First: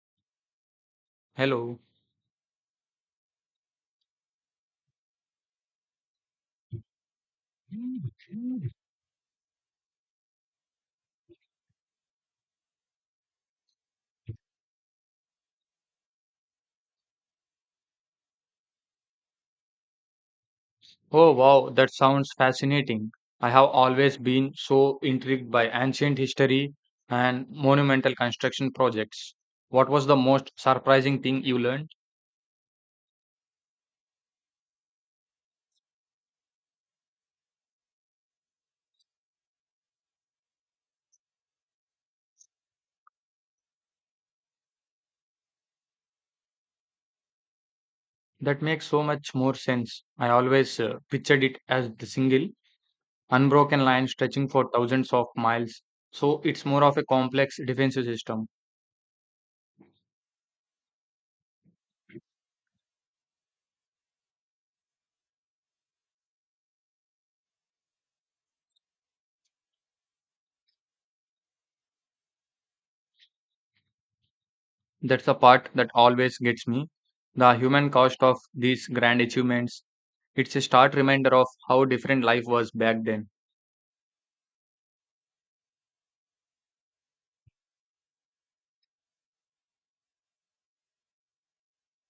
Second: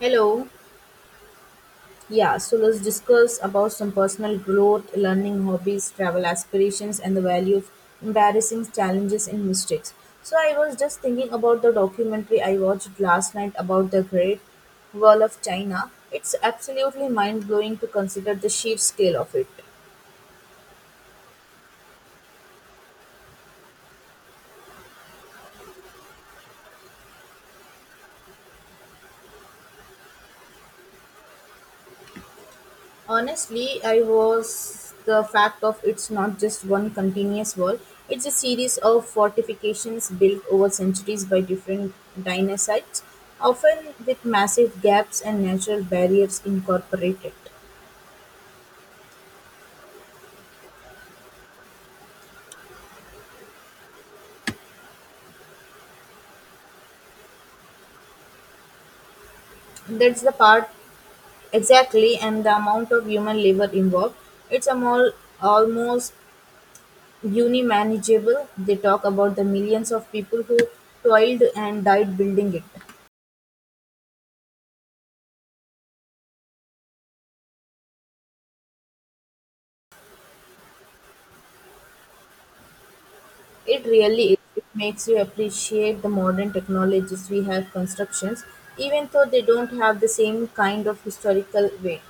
Hello. Hello. Yeah, so let's discuss about some personal growth, learning hobbies, travel aspirations, and the value of embarrassing challenges and mistakes. So I was just thinking about the documentary I watched last night about the Great Wall of China. It's absolutely mind blowing to consider the sheer scale of it. Oh wow, that sounds fascinating. I have always been so intrigued by ancient history and monumental construction projects. What was the most surprising thing you learned? Honestly, I was the fact of it's not just one continuous wall. It's a series of fortifications built over centuries by different dynasties, often with massive gaps and natural barriers incorporated. That makes so much more sense. I always pictured it as the single, unbroken line stretching for thousands of miles. So it's more of a complex defensive system. That's the part exactly, and the amount of human labor involved. It's a more, almost unmanageable. They talk about the millions of people who toiled and died building it. That's the part that always gets me. The human cost of these grand achievements. It's a stark reminder of how different life was back then. It really is. It makes you appreciate the modern technologies we have constructions, even though they don't have the same kind of historical weight.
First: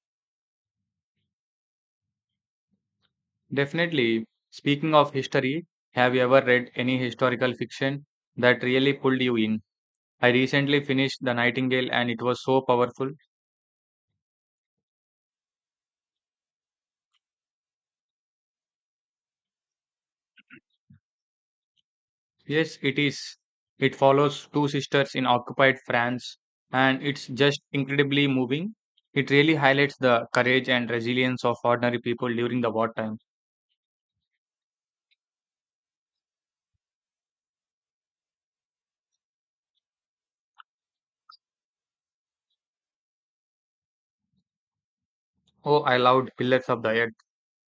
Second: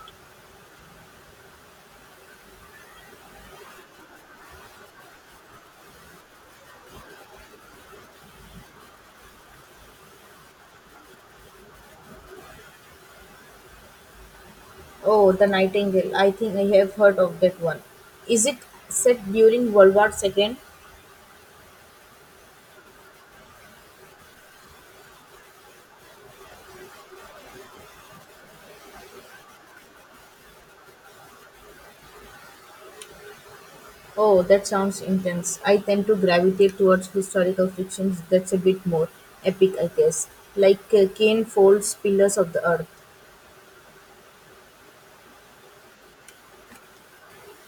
Definitely, speaking of history, have you ever read any historical fiction that really pulled you in? I recently finished The Nightingale and it was so powerful. Oh, the Nightingale. I think I have heard of that one. Is it set during World War II? Yes, it is. It follows two sisters in occupied France and it's just incredibly moving. It really highlights the courage and resilience of ordinary people during the wartime. Oh, that sounds intense. I tend to gravitate towards historical fictions that's a bit more epic, I guess. Like Kane folds Pillars of the Earth. Oh, I loved Pillars of the Earth.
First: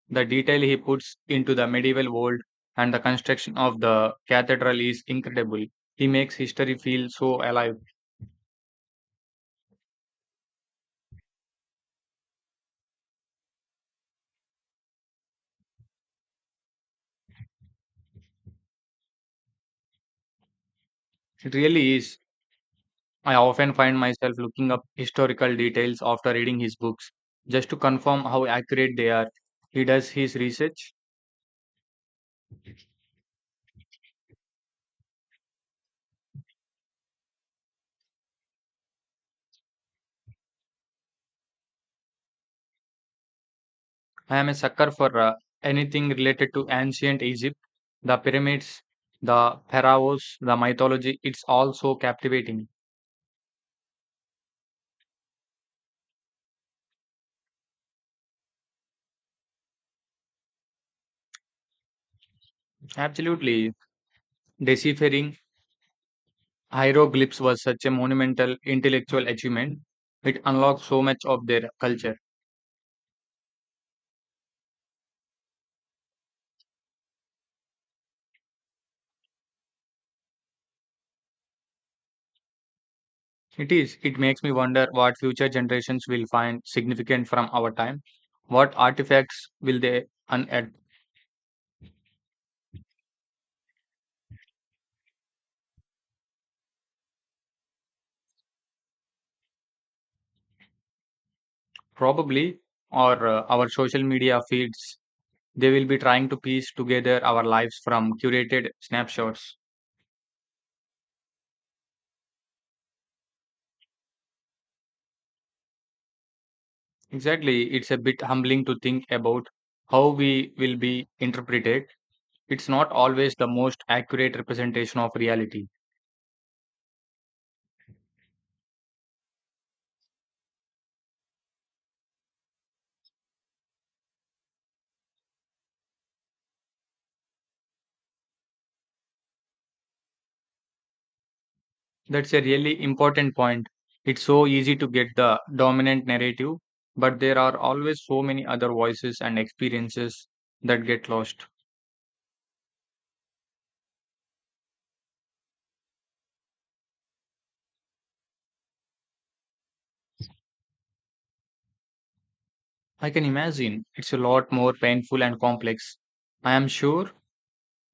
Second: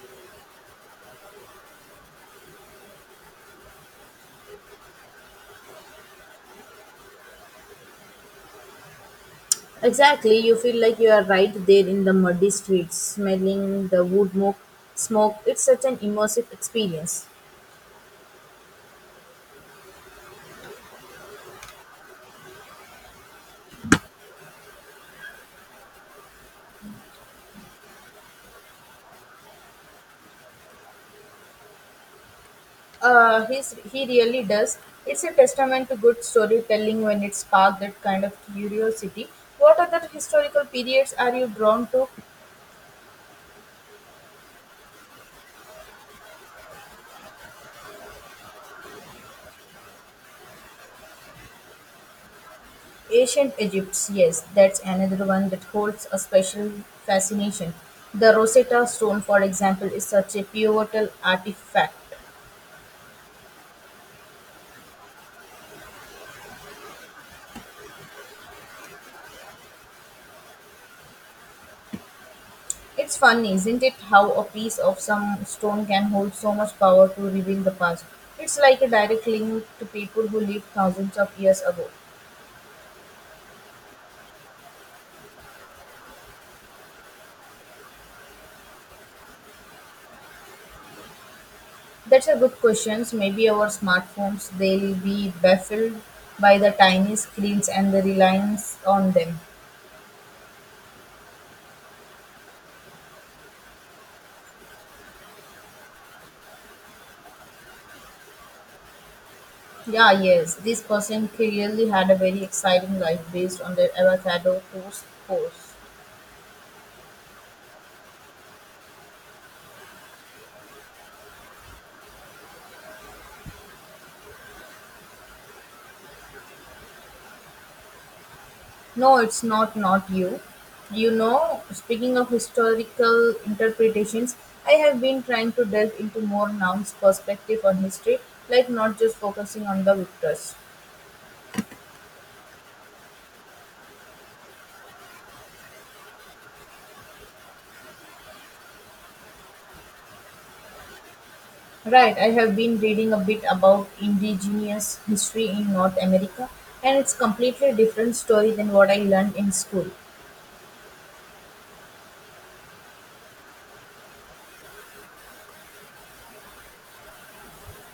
The detail he puts into the medieval world and the construction of the cathedral is incredible. He makes history feel so alive. Exactly, you feel like you are right there in the muddy streets, smelling the wood smoke. Smoke. It's such an immersive experience. It really is. I often find myself looking up historical details after reading his books just to confirm how accurate they are. He does his research. He really does. It's a testament to good storytelling when it sparked that kind of curiosity. What other historical periods are you drawn to? I am a sucker for anything related to ancient Egypt, the pyramids, the pharaohs, the mythology. It's all so captivating. Ancient Egypt, yes, that's another one that holds a special fascination. The Rosetta Stone, for example, is such a pivotal artifact. Absolutely. Deciphering Hieroglyphs was such a monumental intellectual achievement. It unlocked so much of their culture. It's funny, isn't it, how a piece of some stone can hold so much power to reveal the past. It's like a direct link to people who lived thousands of years ago. It is. It makes me wonder what future generations will find significant from our time. What artifacts will they unearth? That's a good question. Maybe our smartphones, they'll be baffled by the tiny screens and the reliance on them. Probably, or our social media feeds. They will be trying to piece together our lives from curated snapshots. Yeah, yes, this person clearly had a very exciting life based on their avocado toast post. Exactly. It's a bit humbling to think about how we will be interpreted. It's not always the most accurate representation of reality. No, it's not you. You know, speaking of historical interpretations, I have been trying to delve into more nouns perspective on history, like not just focusing on the victors. That's a really important point. It's so easy to get the dominant narrative, but there are always so many other voices and experiences that get lost. Right, I have been reading a bit about indigenous history in North America, and it's completely different story than what I learned in school. I can imagine it's a lot more painful and complex. I am sure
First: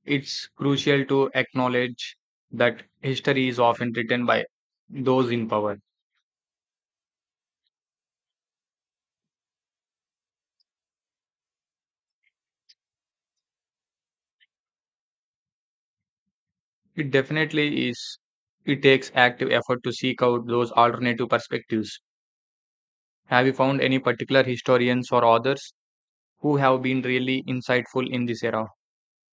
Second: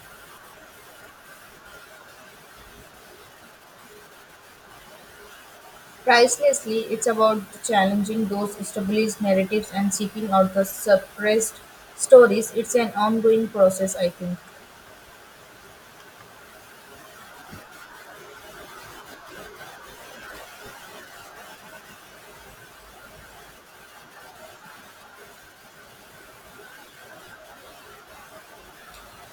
it's crucial to acknowledge that history is often written by those in power. Pricelessly, it's about challenging those established narratives and seeking out the suppressed stories. It's an ongoing process, I think. It definitely is. It takes active effort to seek out those alternative perspectives. Have you found any particular historians or authors who have been really insightful in this era?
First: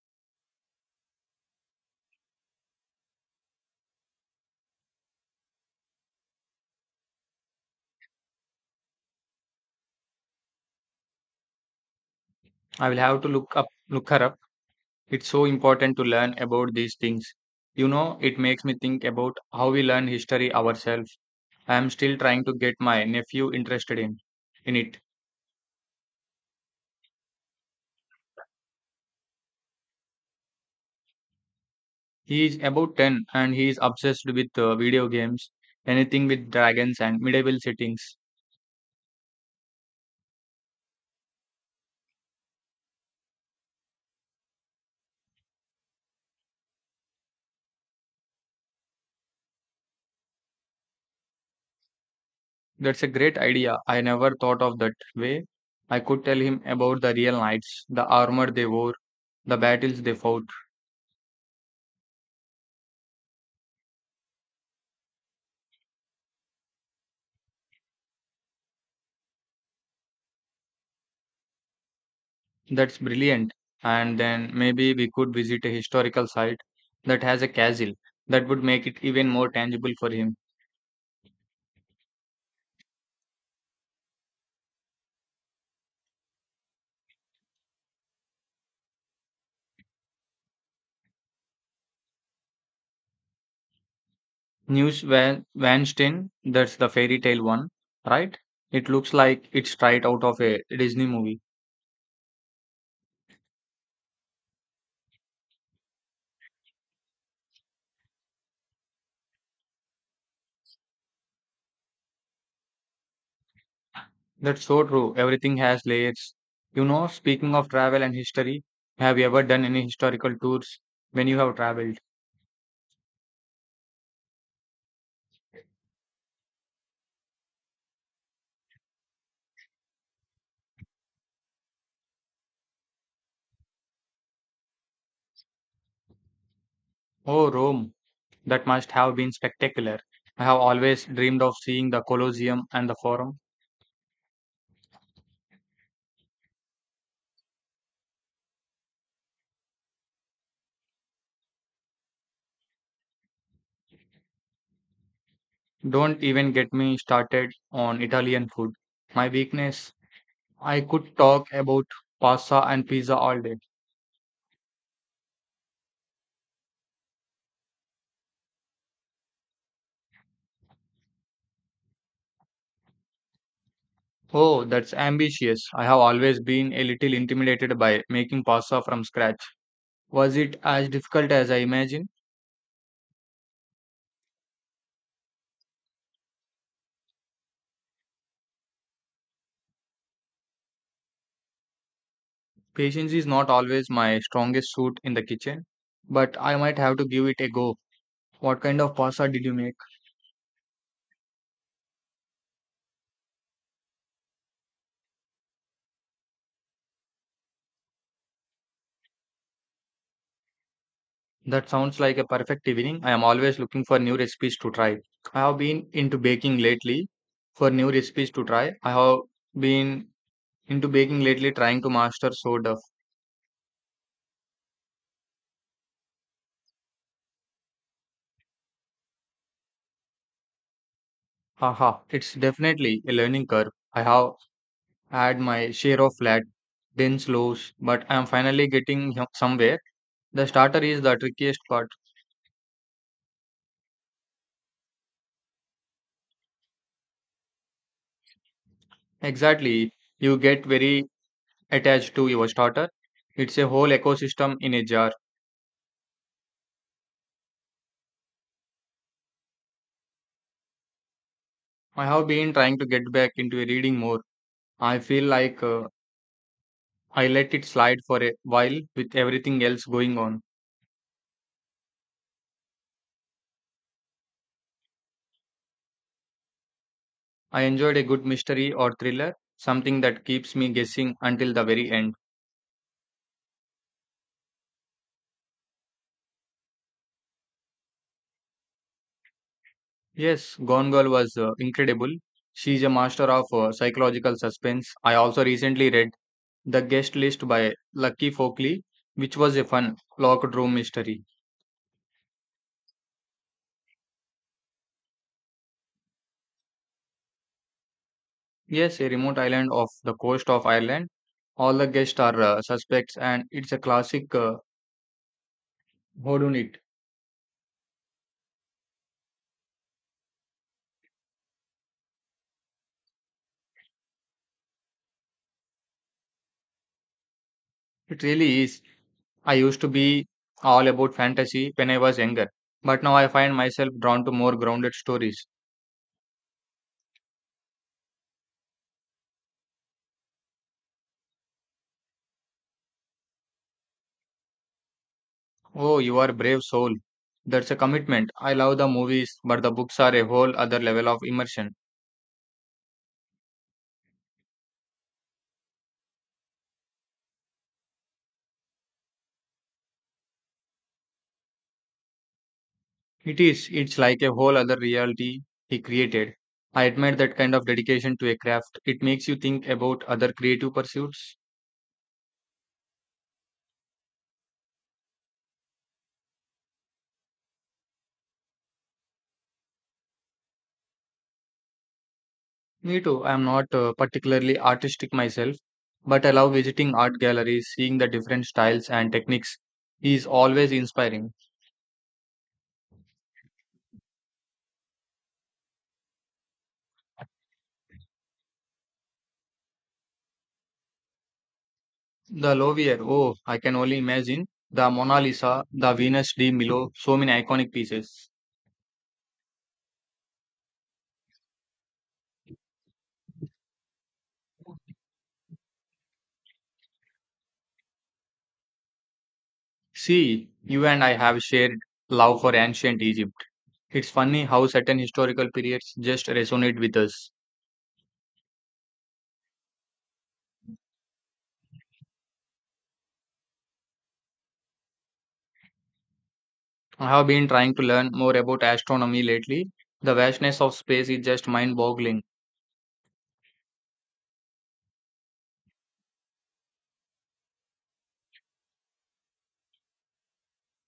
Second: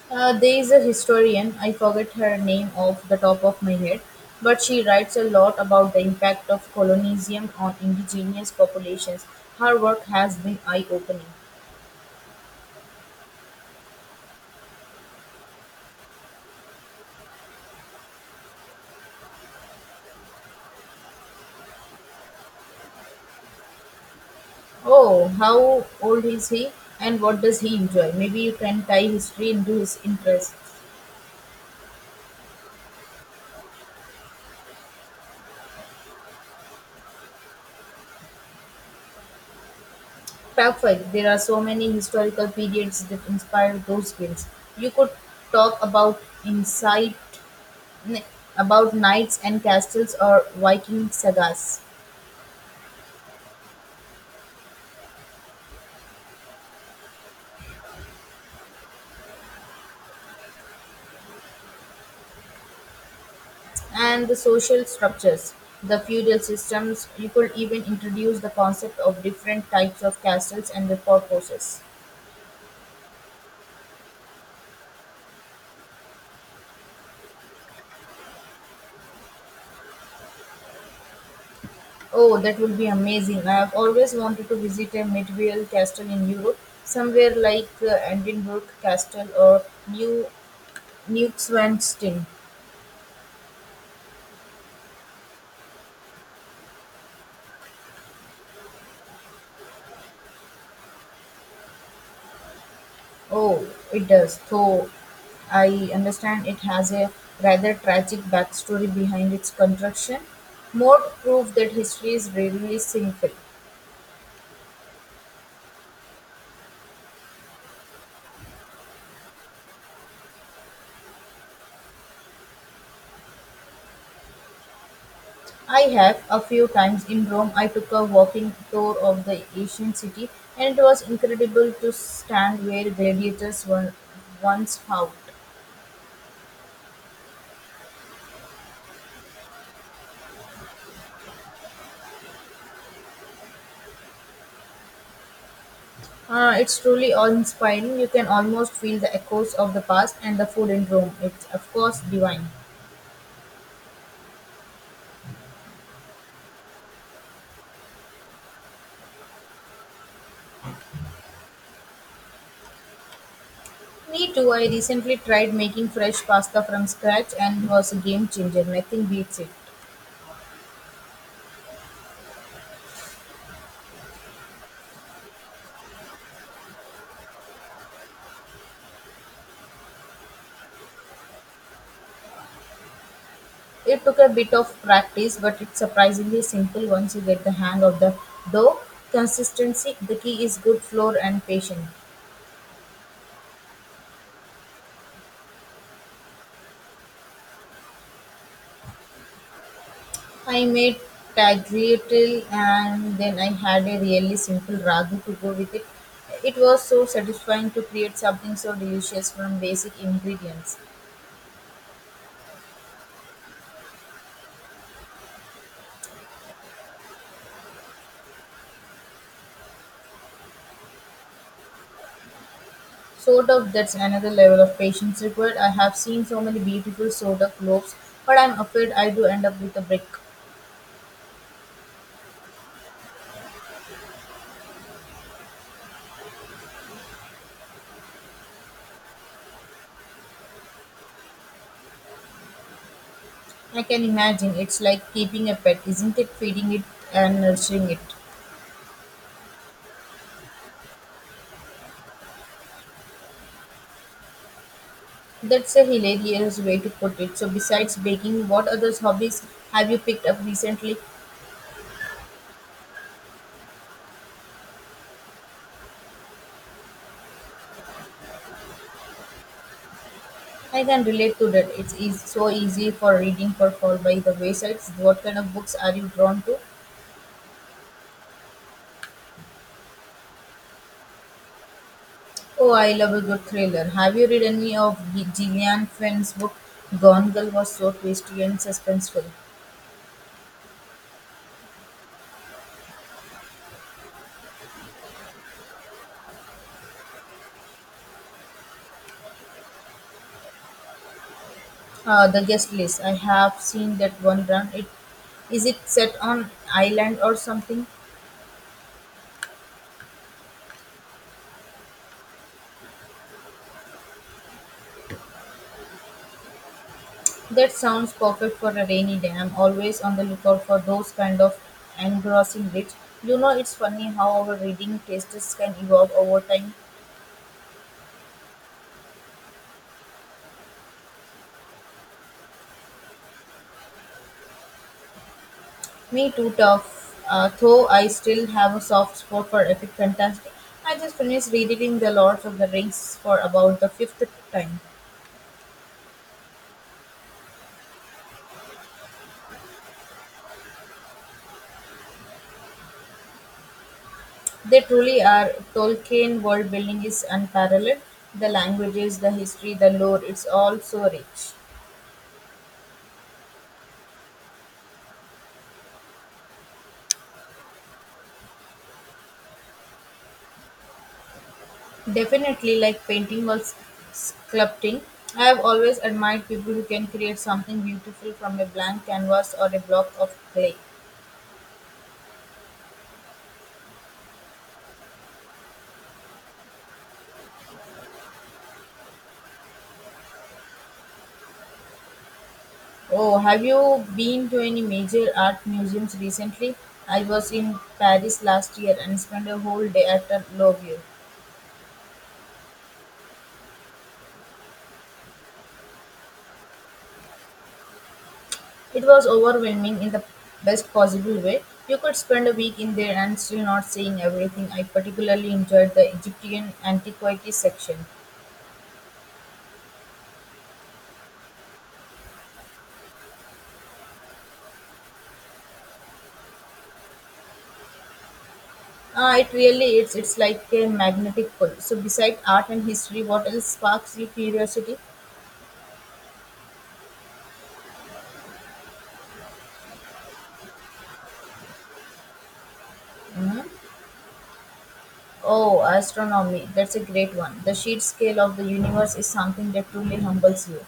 There is a historian, I forget her name off the top of my head, but she writes a lot about the impact of colonialism on indigenous populations. Her work has been eye opening. I will have to look her up. It's so important to learn about these things. You know, it makes me think about how we learn history ourselves. I am still trying to get my nephew interested in it. Oh, how old is he and what does he enjoy? Maybe you can tie history into his interests. He is about 10 and he is obsessed with video games, anything with dragons and medieval settings. Perfect. There are so many historical periods that inspire those films. You could talk about n- about knights and castles or Viking sagas. That's a great idea. I never thought of that way. I could tell him about the real knights, the armor they wore, the battles they fought. And the social structures, the feudal systems. You could even introduce the concept of different types of castles and their purposes. That's brilliant. And then maybe we could visit a historical site that has a castle. That would make it even more tangible for him. Oh, that would be amazing. I have always wanted to visit a medieval castle in Europe, somewhere like Edinburgh Castle or New Neuschwanstein. News Van Vanstein, that's the fairy tale one, right? It looks like it's straight out of a Disney movie. Oh, it does, though I understand it has a rather tragic backstory behind its construction. More proof that history is really simple. That's so true. Everything has layers. You know, speaking of travel and history, have you ever done any historical tours when you have traveled? I have. A few times in Rome, I took a walking tour of the ancient city, and it was incredible to stand where gladiators were once fought. Oh, Rome. That must have been spectacular. I have always dreamed of seeing the Colosseum and the Forum. It's truly awe-inspiring. You can almost feel the echoes of the past, and the food in Rome. It's of course divine. Don't even get me started on Italian food. My weakness, I could talk about pasta and pizza all day. Me too. I recently tried making fresh pasta from scratch, and it was a game changer. Nothing beats it. Oh, that's ambitious. I have always been a little intimidated by making pasta from scratch. Was it as difficult as I imagined? It took a bit of practice, but it's surprisingly simple once you get the hang of the dough consistency. The key is good flour and patience. Patience is not always my strongest suit in the kitchen, but I might have to give it a go. What kind of pasta did you make? I made tagliatelle and then I had a really simple ragu to go with it. It was so satisfying to create something so delicious from basic ingredients. That sounds like a perfect evening. I am always looking for new recipes to try. I have been into baking lately for new recipes to try. I have been into baking lately trying to master sourdough. Sort of that's another level of patience required. I have seen so many beautiful sort of loaves, but I'm afraid I do end up with a brick. Haha, it's definitely a learning curve. I have had my share of flat, dense loaves, but I am finally getting somewhere. The starter is the trickiest part. I can imagine. It's like keeping a pet, isn't it? Feeding it and nurturing it. Exactly. You get very attached to your starter. It's a whole ecosystem in a jar. That's a hilarious way to put it. So, besides baking, what other hobbies have you picked up recently? I have been trying to get back into reading more. I feel like I let it slide for a while with everything else going on. I can relate to that. It's eas so easy for reading for fall by the waysides. What kind of books are you drawn to? I enjoyed a good mystery or thriller, something that keeps me guessing until the very end. Oh, I love a good thriller. Have you read any of Gillian Flynn's book? Gone Girl was so twisty and suspenseful. Yes, Gone Girl was incredible. She's a master of psychological suspense. I also recently read The Guest List by Lucky Folkley, which was a fun locked room mystery. The guest list. I have seen that one brand. It is it set on island or something? Yes, a remote island off the coast of Ireland. All the guests are suspects, and it's a classic whodunit. That sounds perfect for a rainy day. I'm always on the lookout for those kind of engrossing reads. You know, it's funny how our reading tastes can evolve over time. It really is. I used to be all about fantasy when I was younger, but now I find myself drawn to more grounded stories. Me too tough. Though I still have a soft spot for epic fantasy. I just finished reading The Lords of the Rings for about the fifth time. Oh, you are a brave soul. That's a commitment. I love the movies, but the books are a whole other level of immersion. They truly are. Tolkien world building is unparalleled. The languages, the history, the lore, it's all so rich. It is, it's like a whole other reality he created. I admire that kind of dedication to a craft. It makes you think about other creative pursuits. Definitely like sculpting. I have always admired people who can create something beautiful from a blank canvas or a block of clay. Me too. I am not particularly artistic myself, but I love visiting art galleries, seeing the different styles and techniques is always inspiring. Oh, have you been to any major art museums recently? I was in Paris last year and spent a whole day at the Louvre. The Louvre, oh, I can only imagine. The Mona Lisa, the Venus de Milo, so many iconic pieces. It was overwhelming in the best possible way. You could spend a week in there and still not seeing everything. I particularly enjoyed the Egyptian antiquities section. See, you and I have shared love for ancient Egypt. It's funny how certain historical periods just resonate with us. It really is. It's like a magnetic pull. So, beside art and history, what else sparks your curiosity? I have been trying to learn more about astronomy lately. The vastness of space is just mind boggling. Mhm. Oh, astronomy. That's a great one. The sheer scale of the universe is something that truly humbles you.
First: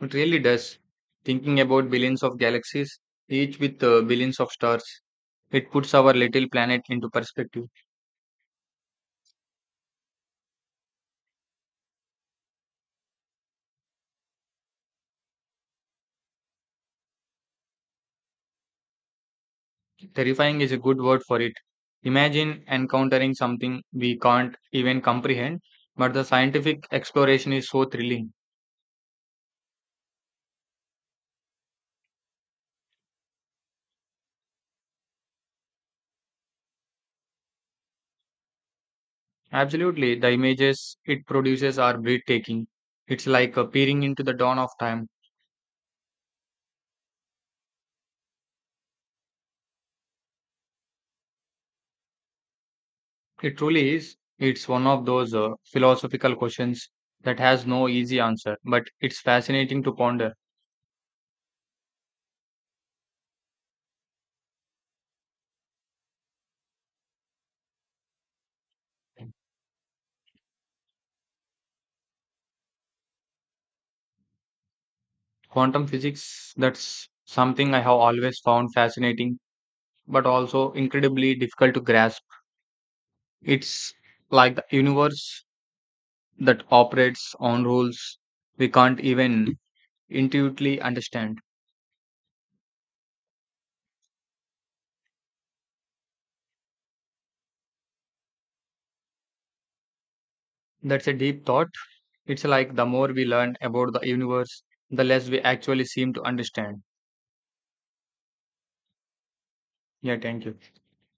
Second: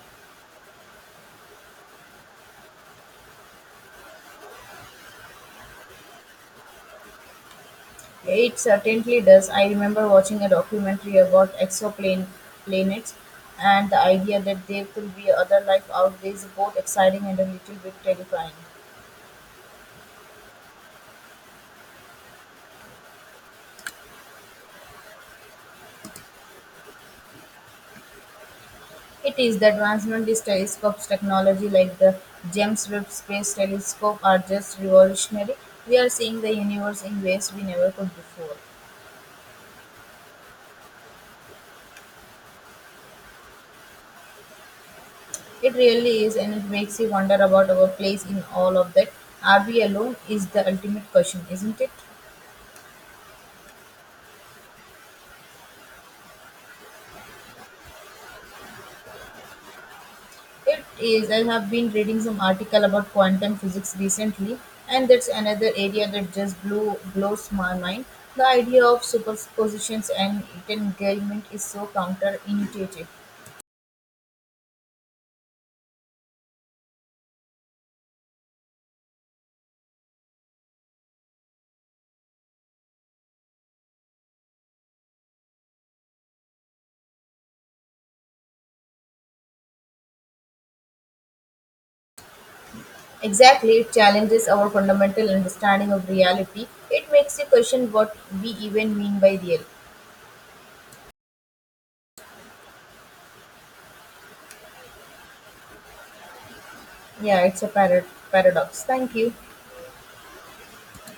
It really does. Thinking about billions of galaxies, each with billions of stars, it puts our little planet into perspective. It certainly does. I remember watching a documentary about exoplanets, and the idea that there could be other life out there is both exciting and a little bit terrifying. Terrifying is a good word for it. Imagine encountering something we can't even comprehend, but the scientific exploration is so thrilling. It is the advancement these telescopes technology like the James Webb Space Telescope are just revolutionary. We are seeing the universe in ways we never could before. Absolutely, the images it produces are breathtaking. It's like peering into the dawn of time. It really is, and it makes you wonder about our place in all of that. Are we alone? Is the ultimate question, isn't it? It truly is. It's one of those philosophical questions that has no easy answer, but it's fascinating to ponder. It is. I have been reading some article about quantum physics recently, and that's another area that just blew blows my mind. The idea of superpositions and entanglement is so counterintuitive. Quantum physics, that's something I have always found fascinating, but also incredibly difficult to grasp. It's like the universe that operates on rules we can't even intuitively understand. Exactly, it challenges our fundamental understanding of reality. It makes you question what we even mean by real. That's a deep thought. It's like the more we learn about the universe, the less we actually seem to understand. Yeah, it's a paradox. Thank you. Yeah, thank you.